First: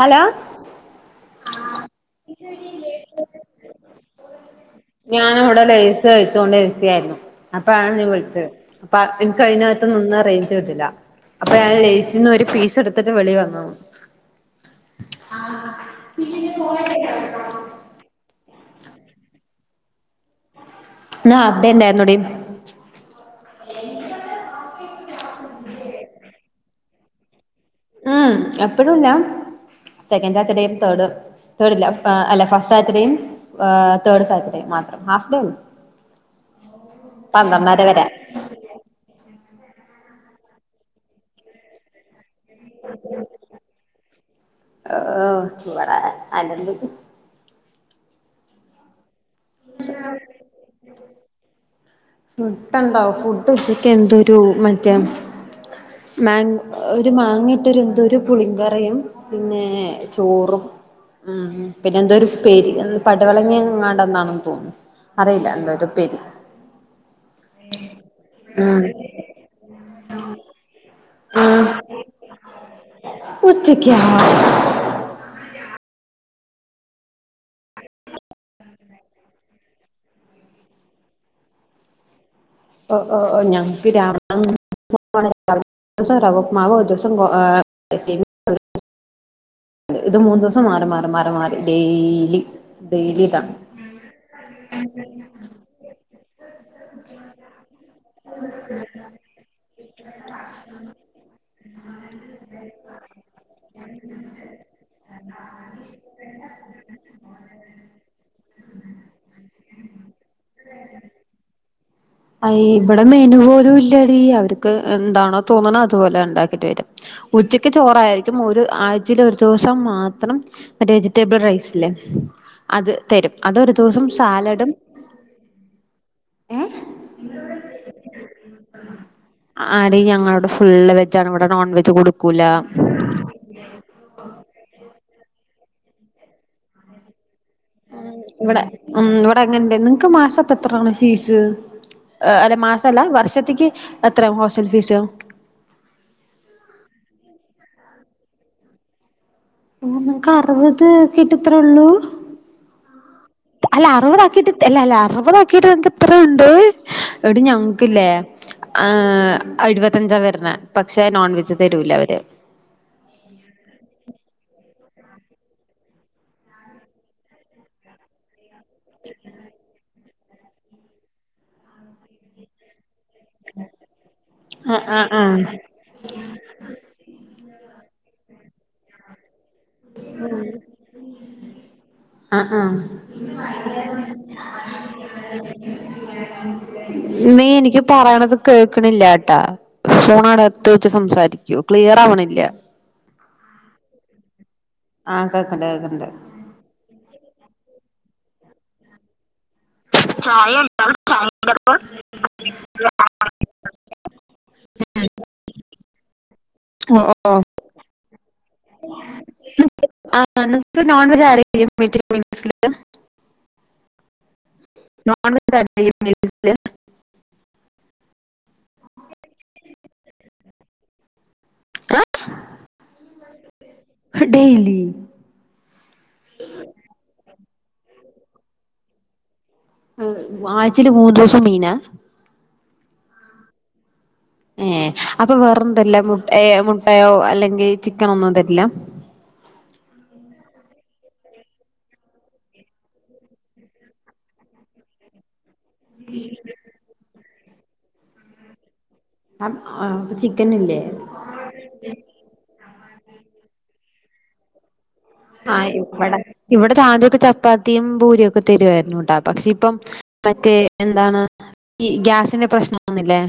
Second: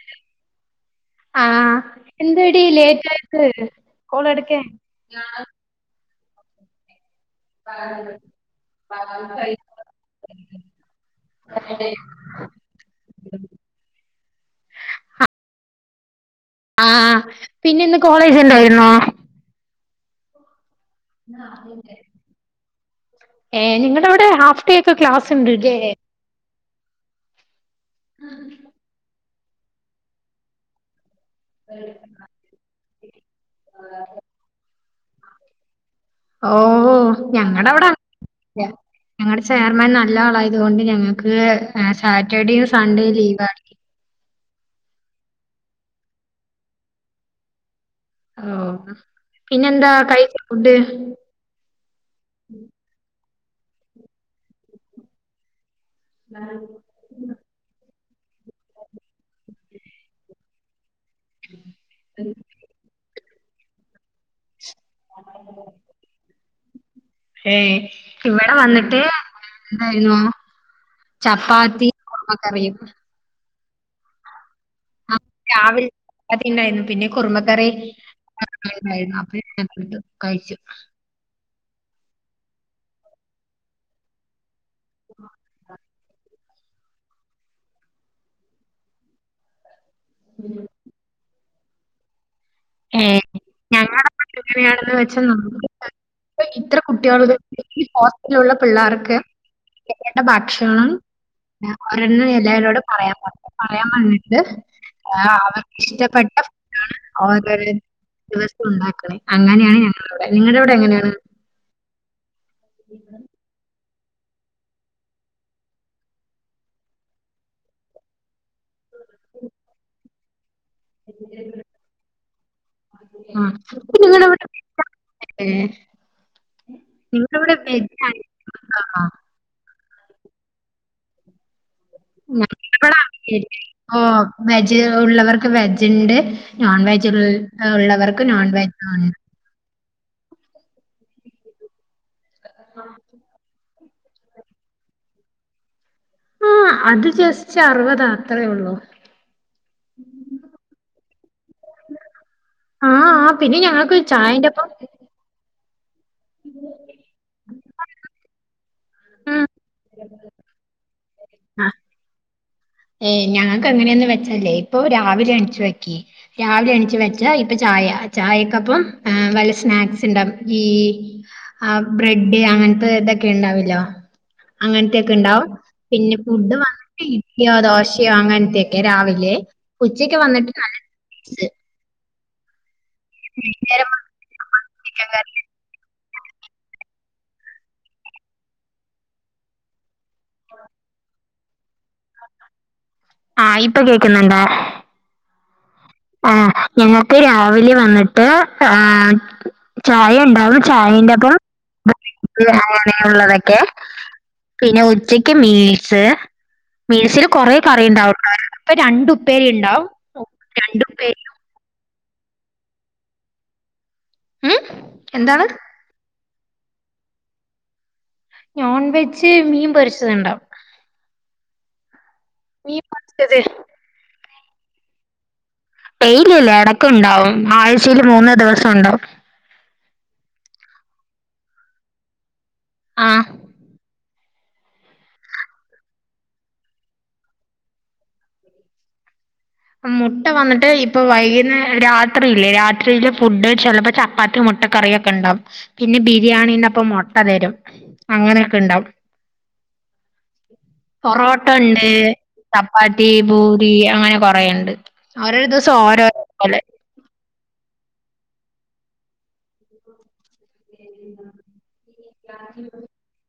Hello. ആഹ എന്തടി late ആയത് കോള് എടുക്കാൻ. ഇവിടെ ലേസ് കഴിച്ച്കൊണ്ടിരിക്കുവായിരുന്നു. അപ്പ ആണ് നീ വിളിച്ച അപ്പ എനിക്ക് അതിനകത്ത് നിന്ന റേഞ്ച് കിട്ടില്ല. അപ്പൊ ഞാൻ ലേസിന്ന് ഒരു പീസ് എടുത്തിട്ട് വെളിവന്ന ആണ്. ആഹ് [unintelligible] ആഹ പിന്നെ ഇന്ന് കോളേജ് ഉണ്ടായിരുന്നോ? ഇന്ന് ഹാഫ് ഡേ ഉണ്ടായിരുന്നഡീ. ഏ നിങ്ങടെ അവിടെ ഹാഫ്ഡേ ഒക്കെ ക്ലാസ് ഉണ്ട്ല്ലേ. ഉം എപ്പോഴുല്ല സെക്കൻഡ് സാറ്റർഡേയും തേർഡും തേർഡ് ഇല്ല അല്ല ഫസ്റ്റ് സാറ്റർഡേയും ഹേ തേഡ് സാറ്റർഡേയും മാത്രം ഹാഫ്ഡേ ഉള്ളൂ. ഓ ഞങ്ങടെ പന്ത്രണ്ടര അവിടെ അ വരെ ല്ല ഞങ്ങടെ ചെയർമാൻ നല്ല ആളായതുകൊണ്ട് ഞങ്ങക്ക് ആ സാറ്റർഡേയും സൺഡേയും ലീവാണ്. ഓ ഇവടെ അലമ്പ്. ഓ പിന്നെന്താ കഴിച്ച ഫുഡ്? ഫുഡ് എന്താ ഫുഡ് ഉച്ചക്ക് എന്തൊരു മറ്റേ മാ ഓ ഒരു മാങ്ങിയിട്ടൊരു എന്തോ ഒരു പുളിങ്കറിയും പിന്നെ ചോറും ഉം പിന്നെ എന്തോ ഒരു ഉപ്പേരി പടവലങ്ങേങ്ങാണ്ടന്നാണെന്ന് തോന്നുന്നു. അറിയില്ല എന്ത ഒരു ഉപ്പേരി. ഏയ് ഇവിടെ ഉം വന്നിട്ട് എന്തായിന്നോ? ചപ്പാത്തി കുറുമക്കറിയും. ഉച്ചയ്ക്കാ ആ, രാവിലെ ചപ്പാത്തിണ്ടായിരുന്നു പിന്നെ കുറുമക്കറി [unintelligible] കഴിച്ചു ഓ ഓ ഞങ്ങക്ക് രാവിലെ [inaudible] ഒരുസം റവഉപ്പമാവ് ഒരുസം ഗോ എഹ് സെ ഇത് മൂന്ന് ദിവസം മാറി മാറി മാറി മാറി ഡെയ്ലി ഏ ഞങ്ങളുടെ [inaudible] വെച്ച നമുക്ക് ഇപ്പൊ ഇത്ര കുട്ടികള് ഈ ഹോസ്റ്റലിലുള്ള പിള്ളേർക്ക് എങ്ങെനെ ഉണ്ട് ഭക്ഷണം. ഒരെണ്ണം എല്ലാവരോട് പറയാൻ പറ പറയാൻ പറഞ്ഞിട്ട് ആ അവർക്ക് ഇഷ്ടപ്പെട്ട [unintelligible] ഒരു ദിവസം ഉണ്ടാക്കണേ അങ്ങനെയാണ് ഞങ്ങളവിടെ നിങ്ങളുടെവിടെ എങ്ങനെയാണ്? അയ് ഇവിടെ മെനു പോലും ഇല്ലടി അവർക്ക് എന്താണോ തോന്നണ അതുപോലെ ഉണ്ടാക്കിട്ട് വരും. ഉച്ചക്ക് ചോറായിരിക്കും ഒരു ആഴ്ചയില് ഒരു ദിവസം മാത്രം മറ്റേ വെജിറ്റബിൾ റൈസില്ലേ അത് തരും ആഹ്. അതൊരു അപ്പൊ ദിവസം നിങ്ങടെ അവിടെ സാലഡും ഏ ഇവിടെ വെജ് ആണ് [inaudible] ആടി ഞങ്ങള ഇടെ ഫുള് വെജ്ജാണ് ഇവിടെ നോൺ വെജ് കൊടുക്കൂല [inaudible] ഓ വെജ് ഉള്ളവർക്ക് വെജ് ഉണ്ട് നോൺ വെജ് ഉള്ള ഇവിടെ ഉം ഇവിടെ അങ്ങനെണ്ട് നിങ്ങക്ക് മാസംപ്പ എത്രാണ് ഫീസ്? അല്ല മാസല്ല വർഷത്തേക്ക് എത്രയാ ഹോസ്റ്റൽ ഫീസ്? ആ അത് ജസ്റ്റ് അറുപത് അത്രയേ ഉള്ളൂ. അഹ് നിങ്ങക്ക് അറുപത് കിട്ടത്രേള്ളൂ ആഹ് ആഹ് പിന്നെ അല്ല ഞങ്ങൾക്ക് അറുപത് ആക്കിട്ട് ചായന്റെപ്പം അല്ല അല്ല അറുപത് ആക്കിട്ട് നിക്ക് ഇത്രുണ്ട് എടി ഞങ്ങക്കില്ലേ ആഹ് ഉം എഴുപത്തഞ്ചാവരുന്നേ പക്ഷെ നോൺവെജ് ആഹ് തരൂല അവര് ഏഹ് ഞങ്ങൾക്ക് എങ്ങനെയാന്ന് വെച്ചലേ ഇപ്പൊ രാവിലെ അഞ്ചു വയ്ക്കി രാവിലെ എണീച്ച് വെച്ച ഇപ്പ ചായ ചായക്കപ്പം വല്ല സ്നാക്സ് [unintelligible] ഈ ബ്രഡ് അങ്ങനത്തെതൊ ണ്ടാവില്ലാ ആഹ് അങ്ങനത്തെക്കെ ആഹ് ആഹ് ഉണ്ടാവും പിന്നെ ഫുഡ് [unintelligible] യോ ദോശയോ അങ്ങനത്തൊക്കെ രാവിലെ ഉച്ചക്ക് വന്നിട്ട് നല്ല ചിപ്സ് ആഹ് ആഹ് [inaudible] വൈകുന്നേരം വന്നിട്ട് ചിക്കൻ കറി നീ എനിക്ക് പറയണത് കേക്കണില്ല ട്ടാ ഫോണ് അവിട അടുത്ത് വെച്ച് സംസാരിക്കൂ ക്ലിയർ ആവണില്ല ആ ഇപ്പൊ കേക്കുന്നുണ്ട് ആഹ് കേക്കണ്ട് കേക്കണ്ട് ആഹ് ഞങ്ങൾക്ക് രാവിലെ വന്നിട്ട് ആഹ് ചായ ഉണ്ടാവും ചായന്റെപ്പം [unintelligible] പിന്നെ ഉച്ചക്ക് മീൽസ് ഓ മീൽസില് ഓ കുറെ കറി ഉണ്ടാവുട്ടോ ഇപ്പൊ രണ്ട് ഉപ്പേരി ഉണ്ടാവും ആ നിക്ക് നോൺ രണ്ടുപ്പേരി വെജ് [unintelligible] മം നോൺവെജ് [inaudible] നോൺ വെജ് മീൻ പൊരിച്ചത്ണ്ടാവും മീമസ്ച്ചത്തെ ഹ ഡെയിലി ഡെയിലല്ല ഇടക്ക് ഉണ്ടാവും ആഴ്ചയി ൽ മൂന്ന് ദിവസം ഉണ്ടാവും ആഹ്ആഴ്ചയിൽ മൂന്ന് ദിവസം മീനാ ആഹ് ഏഹ് അപ്പൊ വേറെന്തർല്ല മു മുട്ടയോ അല്ലെങ്കിൽ ചിക്കന് ഒന്നും തരില്ല മുട്ട വന്നിട്ട് ഇപ്പൊ വൈകുന്നേ രാത്രിയില്ലേ രാത്രിയില് ഫുഡ് ചിലപ്പോ ചപ്പാത്തി മുട്ട മുട്ടക്കറിയൊക്കെ ഉണ്ടാവും പിന്നെ ബിരിയാണീന്റെപ്പം മുട്ട തരും അങ്ങനെയൊക്കെ ഉണ്ടാവും അഹ് അപ്പ ചിക്കൻ ഇല്ലേ പൊറോട്ട ഉണ്ട് ചപ്പാത്തി ബൂരി അങ്ങനെ കൊറേണ്ട് ഓരോരോ ആഹ് ദിവസം ഇവിടെ ഓരോരോ പോലെ ഇവിടെ ആധ്യാക്കെ ചപ്പാ തീം പൂരി ഒക്കെ തരുമായിരുന്നുട്ടാ പക്ഷെ ഇപ്പം മറ്റേ എന്താണ് ഈ ഗ്യാസിന്റെ പ്രശ്നൊന്നില്ലേ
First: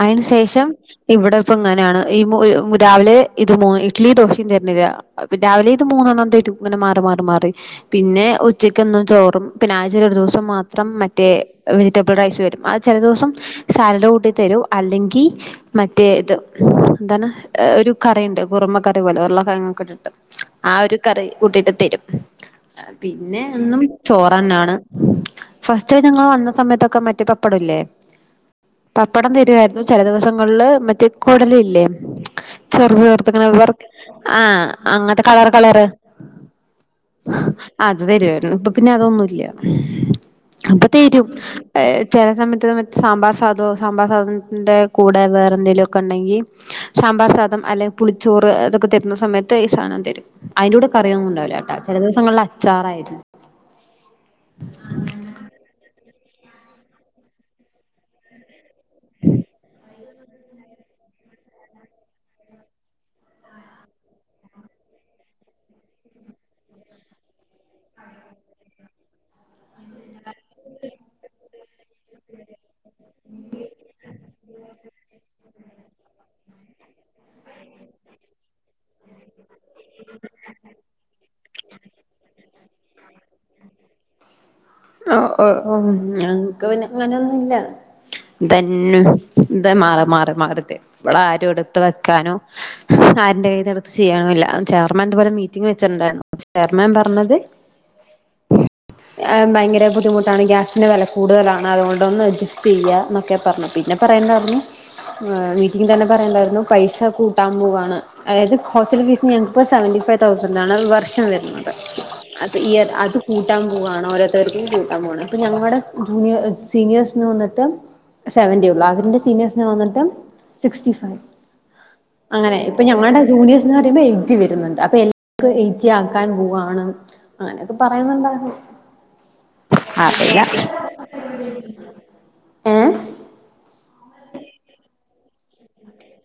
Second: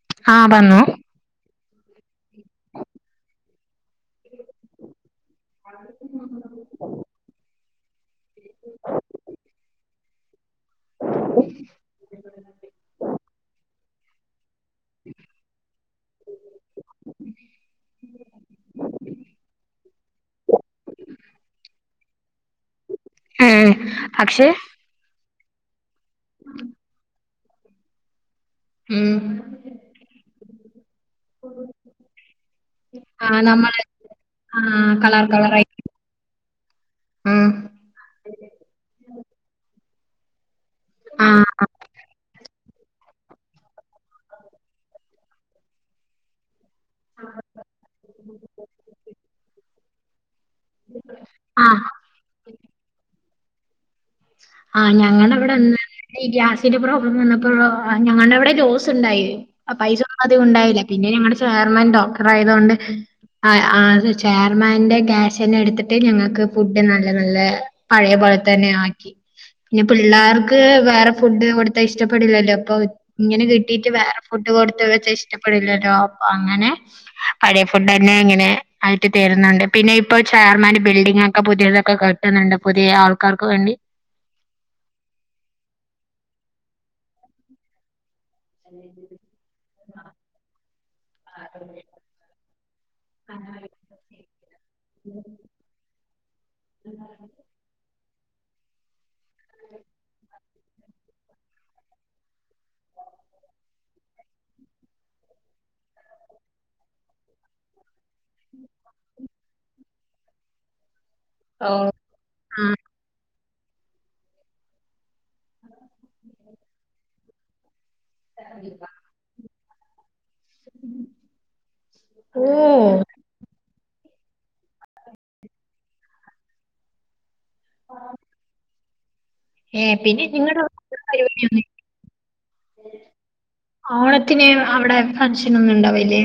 അതിന് ആഹ് ശേഷം വന്നു ഇവിടെ ഇപ്പ ഇങ്ങനെയാണ് ഈ [unintelligible] രാവിലെ ഇത് [unintelligible] ഇഡലി ദോശയും തരുന്നില്ല രാവില ഇത് മൂന്നെണ്ണം തരും ഇങ്ങനെ മാറി മാറി മാറി പിന്നെ ഉച്ചക്കെന്നും ചോറും പിന്നെ ആഴ്ച ഒരു ദിവസം മാത്രം മാത്രം മറ്റേ വെജിറ്റബിൾ റൈസ് തരും അത് ചില ദിവസം സാലഡ് കൂട്ടി തരും അല്ലെങ്കിൽ മറ്റേ ഇത് എന്താണ് ഒരു കറിണ്ട് കുറുമ കറി പോലെ ഉർളക്കിഴങ്ങൊക്കെ ഇട്ടിട്ട് ആ ഒരു കറി കൂട്ടിട്ട് തരും പിന്നെ ഉം എന്നും പക്ഷെ ചോറെന്നാണ് ഫസ്റ്റ് ഞങ്ങൾ വന്ന സമയത്തൊക്കെ മറ്റേ പപ്പടം ഇല്ലേ ഉം പപ്പടം തരുായിവാരിനു ചില ദിവസങ്ങളിൽ മറ്റേ കൊടലില്ലേ ചെറ ആഹ് ചെറിങ്ങനെ നമ്മള് ആ ആഹ് അങ്ങനത്തെ കളർ കളറൊക്കെള്ള കളറായി റ് ഉം അത് തരുമായിരുന്നു ഇപ്പൊ പിന്നെ അതൊന്നുമില്ല അപ്പൊ തീരും ആഹ് ഏഹ് ചില സമയത്ത് സാമ്പാർ സാധവൊ സാമ്പാർ സാധനത്തിന്റെ കൂടെ വേറെ എന്തെങ്കിലുമൊക്കെ ഉണ്ടെങ്കിൽ സാമ്പാർ സാധം അല്ലെങ്കിൽ പുളിച്ചോറ് അതൊക്കെ തരുന്ന സമയത്ത് ഈ സാനം അതിന്റെ കൂടെ കറിയൊന്നുമുണ്ടാവില്ലട്ടാ ആഹ് ചില ദിവസങ്ങളിൽ അച്ചാറായിരിന്നു ആഹ് ഞങ്ങളവിടെ [unintelligible] ഈ ഗ്യാസിന്റെ പ്രോബ്ലം വന്നപ്പോ ഞങ്ങളുടെ അവിടെ [unintelligible] ഉണ്ടായി പൈസ ഒന്നും ആധ്യം ഉണ്ടായില്ല പിന്നെ ഞങ്ങടെ ചെയർമാൻ ഡോക്ടർ ആയതുകൊണ്ട് ആ -ആ-അ ചെയർമാന്റെ ഗ്യാസ് തന്നെ എടുത്തിട്ട് ഞങ്ങൾക്ക് ഫുഡ് നല്ല നല്ല പഴയ പോലത്തന്നെ ആക്കി പിന്നെ പിള്ളേർക്ക് വേറെ ഫുഡ് കൊടുത്താ ഇഷ്ടപ്പെടില്ലല്ലോ അപ്പൊ ഇങ്ങനെ കിട്ടീട്ട് വേറെ ഫുഡ് കൊടുത്ത് വെച്ചാ ഇഷ്ടപ്പെടില്ലല്ലോ അപ്പൊ അങ്ങനെ പഴയ ഫുഡ് തന്നെ അങ്ങനെ ആയിട്ട് തരുന്നുണ്ട് പിന്നെ ഇപ്പോ ചെയർമാൻ പിന്നെ ഇപ്പൊ ചെയര്മാന്റെ ബിൽഡിംഗ് ഒക്കെ പുതിയതൊക്കെ കെട്ടുന്നുണ്ട് പുതിയ ആൾക്കാർക്ക് വേണ്ടി ഓ ഓ ഞങ്ങൾക്ക് പിന്നെ അങ്ങനെമ ഒരുല്ല ഇതന്നെ ഇതാ ന്താ മാറി മാറി മാറിതെ [unintelligible] ഇവളെ ആരും എടുത്ത് വെക്കാനോ ആർന്റെ കയ്യിന്നിടുത്ത് ചെയ്യനമില്ല [unintelligible] ചെയർമാൻ ഇതുവരെ മീറ്റിംഗ് വെച്ചിട്ടുണ്ടായിരുന്നു ചെയർമാൻ പറഞ്ഞത് ഭയര ബുദ്ധിമുട്ടാണ് ഗ്യാസിന്റെ വില ഭയങ്കര ബുദ്ധിമുട്ടാണ് ഗ്യാസിന് വെല കൂടുതലാണ് അതുകൊണ്ടൊന്ന് അഡ്ജസ്റ്റ് ചെയ്യ എന്നൊക്കെ പറഞ്ഞു പിന്നെ പറയന്ന് ഇണ്ടായിരുന്നു ആ മീറ്റിംഗിന്റെ അന്ന് പറയ്ണ്ടായിരുന്നു പൈസ കൂട്ടാൻ പോവാണ് അതായത് ഹോസ്റ്റൽ ഫീസി ഞങ്ങിപ്പോൾ സെവന്റി ഫൈവ് തൗസന്റ് ആണ് ഒരു വർഷം വരുന്നത് ആ അപ്പ ഈ അത് അത് കൂട്ടാൻ പോവണോ ഒരോ ത ടെറബി കൂട്ടാൻ പോവാണ് അപ്പൊ ഞങ്ങടെ ജൂനിയ സീനിയേഴസ് എന്ന് വന്നിട്ട് സെവന്റി ഉള്ളു അവന്റെ സീനിയേഴ്സിന് വന്നിട്ട് സിക്സ്റ്റി ഫൈവ് ഓ അങ്ങനെ ഇപ്പൊ ഞങ്ങളുടെ ജൂനിയർ സ് ന്ന് പറയുമ്പോ എയ്റ്റ വരുന്നുണ്ട് അപ്പൊ എല്ലാവർക്കും എയ്ി ആക്കാൻ പോവയാണ് അങ്ങനെയൊക്കെ പറയുന്നണ്ടായിരുന്നു ഏ പിന്നെ നിങ്ങളുടെ പരിപി ഏ ഓണത്തിന് അവിടെ ഫൺഷൻ ഒന്നുംണ്ടാവല്ലേ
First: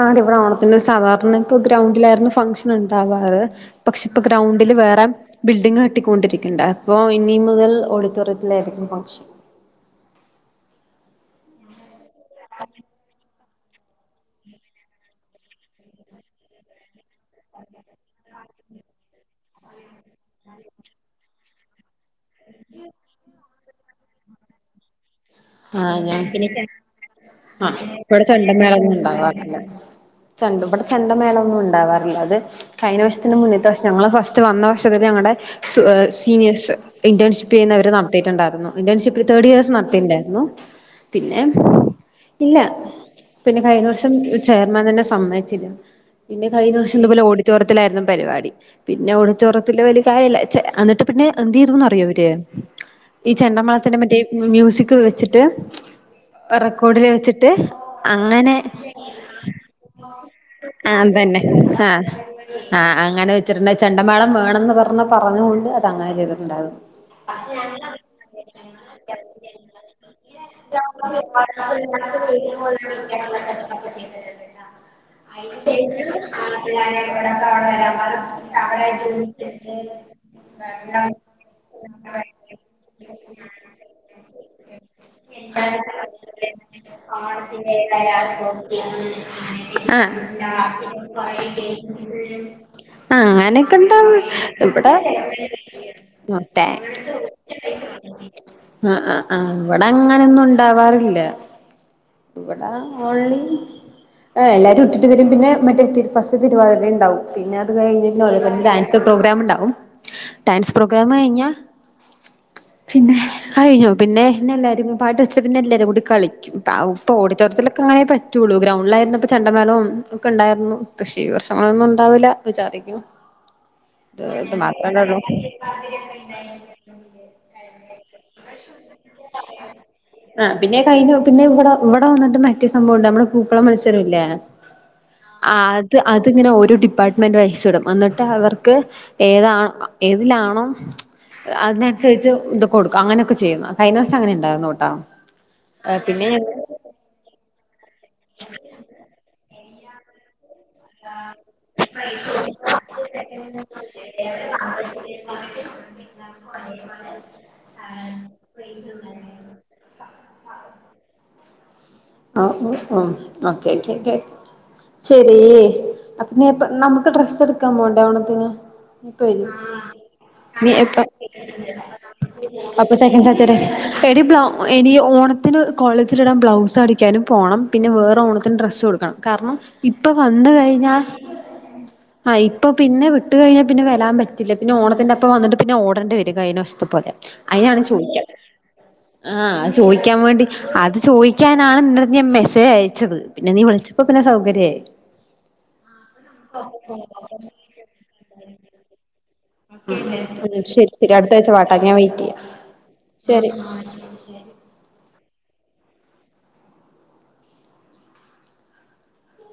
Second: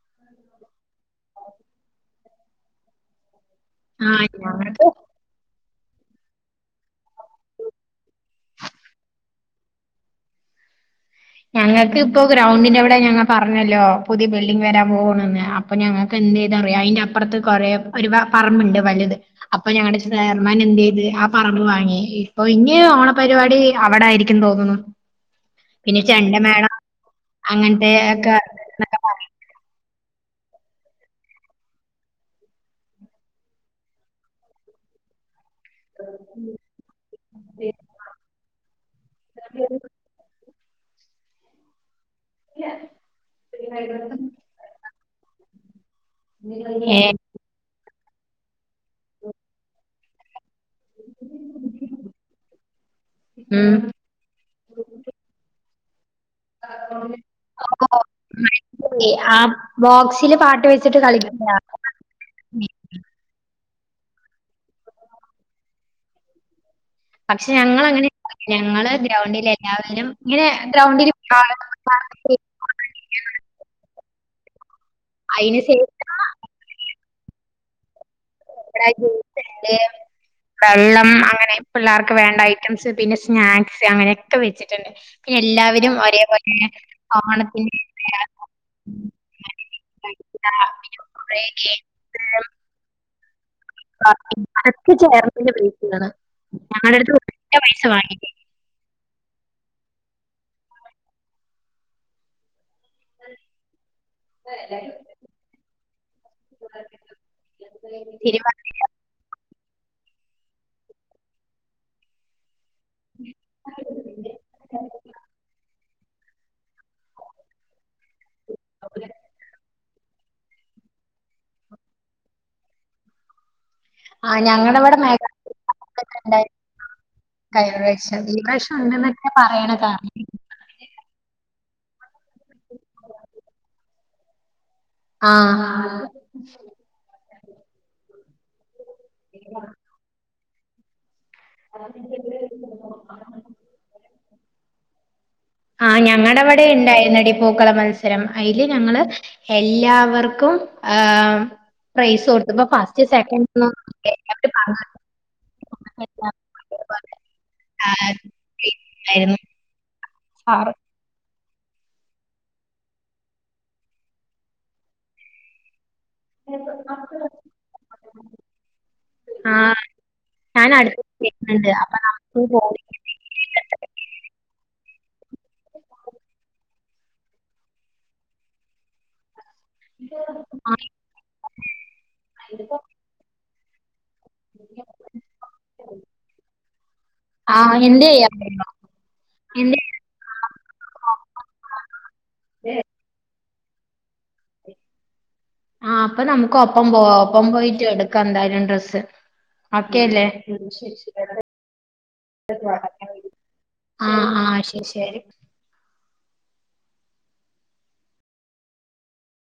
ആടി ഇവിടെ ഓണത്തിന് സാധാരണ യ ഗ്രൗണ്ടിലായിരുന്നു ഫംഗഷൻ ഉണ്ടാവാറ് പക്ഷെ ആ ഇപ്പോൾ ഗ്രൗണ്ടില് ഞങ്ങൾക്ക് വേറെ ബിൽഡിംഗ് കെട്ടിക്കൊണ്ടിരിക്കണ്ട അപ്പോഇനി മുതൽ ഓഡിറ്റോറിയത്തിലായിരിക്കും പൺ ക്ഷൻ ഞങ്ങൾക്ക് ഇപ്പോൊ ഗ്രൗണ്ടിന്റെറെവിടെ ഞങ്ങൾ പ പറഞ്ഞല്ലോ പുതിയ ബിൽഡിംഗ് വരാൻ പോകണന്ന് അപ്പൊ ഞങ്ങൾക്ക് എന്ത് ചെയ്താറിയാം അതിന്റെപ്പറത്ത് കുറെ ഒരു പറമ്പുണ്ട് വലുത് അപ്പൊ ഞങ്ങളുടെ ചേർമാൻ എന്ത് ചെയ്ത് ആ പറമ്പ് വാങ്ങി ഓ ഇനി ഓണപരിപാടി അവിടെ ആയിരിക്കും തോന്നുണ് ആഹ ഞങ്ങക്ക് ഇനി അങ്ങനത്തെ ഇവിടെ ഒക്കെ ചെണ്ടൻമേളൊന്നും എന്നൊക്കെ പറയും. ഉണ്ടില്ല ചണ്ട ഇവിടെ ചണ്ടമേള ഒന്നും ഉണ്ടാവാറില്ല അത് കഴിഞ്ഞ വശത്തിന്റെ മുന്നേത്തെ വശം ഞങ്ങ്ള് ഫസ്റ്റ് വന്ന വരഷത്തിൽ ഞങ്ങളടെ സീനിയേഴസ് ഇന്റേൺഷി് ചെയ്യുന്നവർ നടത്തിയിട്ടുണ്ടായിരുന്നു ഇന്റേൺഷിപ്പ് തേടിയർ ഇയേഴ്സ് നടത്തിയിണ്ടായിരുന്നു പിന്നെ ഇല്ല പിന്നെ കഴിഞ്ഞ വർഷം ചെയർമാൻ തന്നെ സമ്മച്ചില്ല പിന്നെ കഴിഞ്ഞ വർഷം ഏ ഇതുപോലെ ഓഡിറ്റോറിയത്തിലായിരുന്നു പരിപാടി പിന്നെ ഓടിച്ചോറത്തിൽ വല കായില്ലചേ എന്നിട്ട് പിന്നെ എന്ത് ചെയ്തുന്ന് അറിയോ അവര് ഈ ചെണ്ട ഉം മേളത്തിനെ പറ്റിമ്യൂസിക് ചിട്ട് റെക്കോടില് വെച്ചിട്ട് അങ്ങനെ ആഹ് ബോക്സില് പാട്ട് ആ വെച്ചിട്ട് അതന്നെ കളിക്കില്ല ആഹ ആഹ് അങ്ങനെ വെച്ചിട്ടുണ്ട ചെണ്ടമാേളം വേണന്ന് പറഞ്ഞ പ്പോ പറഞ്ഞുകൊണ്ട് അത് അങ്ങനെ ചെയ്തിട്ടുണ്ടാകും പക്ഷെ ഞങ്ങൾ അങ്ങനെ ഞങ്ങള് ഗ്രൗണ്ടിൽ എല്ലാവരും ഇങ്ങനെ ഗ്രൗണ്ടിൽ പ അതിൽ അയിന് ടേസ്റ്റ് ശേഷം നാത്തു നാരെ പെരിക്ക് ആള് വെരാൻ പടുണ്ട ഒറിയിച്ചജ്യൂസ്ണ്ട് വെള്ളം അങ്ങനെ പിളാർക്ക് വേണ്ട ഐറ്റംസ് പിന്നെ സ്നാക്സ് അങ്ങനെയൊക്കെ വെച്ചിട്ടുണ്ട് എല്ലാവരും ഒരേപോലെ ഒണത്തിന്റെ ആഹ ആഹ കുറെ കുറയേ ജയ് ആനക്ക് ഇണ്ടാകും അതൊക്കെ ഇപടെ മ മുർട്ടേ ഞങ്ങളുടെ അടുത്ത് ഒറ്റ പൈസ വാങ്ങി ആഹ് ആഹ് ആഹ് ഇവടെ അങ്ങനൊന്നുണ്ടാവാറില്ല. ഇവടാ ഓൺലി ആഹ് എല്ലാരും ഇട്ടിട്ട് വരും പിന്നെ മറ്റേ തി ഫസ്റ്റ് തിരുവാതിരണ്ടാവും പിന്നെ അത് കഴിഞ്ഞ് പിന്നെ ഓരോര്ത്തരു ഡാ തിരുവാതിര സ് പ്രോഗ്രാമ്ണ്ടാവും ഡാൻസ് പ്രോഗ്രാമ് കഴിഞ്ഞാ പിന്നെ അഴിഞ്ഞു പിന്നെ ന്നെല്ലാരുംകു പാട്ട് വെച്ച് പിന്നെ എല്ലരുകൂടി കളിക്കും ഔ പ്പൊ ഓഡിറ്റോറിയത്തിലൊക്കെങ്ങനെ പറ്റൊള്ളൂ ഗ്രൗണ്ടിലായിരുന്നപ്പൊ ചണ്ടമേളോം ക്കെണ്ടായിര്ന്നു പക്ഷേ ഈ വർഷങ്ങളൊന്നുണ്ടാവില്ല വിചാരിക്കുന്നു ദേ ആ ത് ഞങ്ങടെ മാത്രല്ലേള്ളൂ കയിഞ്ഞ പ്രാവശംഈ പ്രാവശ്യം ഉണ്ടെന്നൊക്കെ പറയണ കാരണം ആ പിന്നെ കഴഞ്ഞു പിന്നെ ഇവിടെ ഇവിടെ വന്നിട്ട് മറ്റെ സംഭവുണ്ട് നമ്മടെ പൂക്കളം മത്സരംല്ലേ ആ അത് അതിങ്ങനെ ഒരു ഡിപ്പാർട്ട്മെന്റ് വയച്ഛ്ടും എന്നിട്ട് അവർക്ക് ഏതാണ് അ ഏതിലാണോ അതിനനുസരിച്ച് ഇത് കൊടുക്കു അങ്ങനെയൊക്കെ ചെയ്യുന്നത് കഴിഞ്ഞവസം അങ്ങന ഉണ്ടായി നോട്ടോ ആ ഞങ്ങള്ടെ വ്ടെ ഉണ്ടായിരുന്നടി പൂക്കള മത്സരം അയില് ഞങ്ങള് ഹെല്ലാവർക്കും ആം പ്രൈസ് കൊടുത്തപ്പ ഫസ്റ്റ് സെക്കന്റൊ ന്നും [unintelligible] എല്ലാർക്കും ഒരേ പോലെ [unintelligible] [unintelligible] ആറ് ഓങ്‌ ഓ ഓ ഓക്കെ ക്കെ ക്കെ ശരീ... അപ്പൊ നീ നീ പ്പ നമ്മക്ക് ഡ്രസ്സടുക്കാൻ പോണ്ടേ ഓണത്തിന് ഇപ്പ വര്വോ ആ ഞാൻ നീ അടുത്ത എപ്പ വരുന്നുണ്ട് അപ്പൊ നമുക്ക് പോയി [unintelligible] സെക്കൻഡ് സറ്റർഡേ എടീ ബ്ലൗഎനി ഓണത്തിന് കോളേജിലിടാൻ ബ്ലൗസാടീ ക്കേനുംപോണം പിന്നെ വേറെ ഓണത്തിന് ഡ്രസ്സു എടുക്കണം കാരണം ഇപ്പൊ വന്ന കയിഞ്ഞാൽ ആഹ് ഇപ്പൊ പിന്നെ വിട്ട് കയിഞ്ഞാ പിന്നെ വരാൻ പറ്റ ഇല്ല പിന്നെ ഓണത്തിന്റെപ്പ വന്നിറ്റ് പിന്നെ ഓടണ്ടിവരു കയിഞ്ഞ വർഷത്തെ പോലെ ആ അയിനാണ് എന്ത് ചോദിക്ക ചെയ്യാൻ അറിയോ ആഹ്അയ് എന്ത് ചോയിക്കാൻ വേണ്ടി അത് ചോയിക്കാൻ ചെയ്യാൻ നാളെ ണ്ടർന്ന് ഞാൻ മെസ്സേജ് അയച്ചത് പിന്നെ നീ വിളിച്ചപ്പോ പിന്നെ സൗകരായി ആ അപ്പ നമുക്കൊപ്പം പോവാ ഒപ്പം പോയിറ്റെടുക്കാ എന്തായാലും ഡ്രസ്സ് ഒക്കെല്ലേ ഉം ശരി ശരി അടുത്താഴ്ച വാട്ടാ ഞാൻ വെയിറ്റ് ചെയ്യാം [unintelligible] ശരി ആ ആ അയ് ശരി ശരി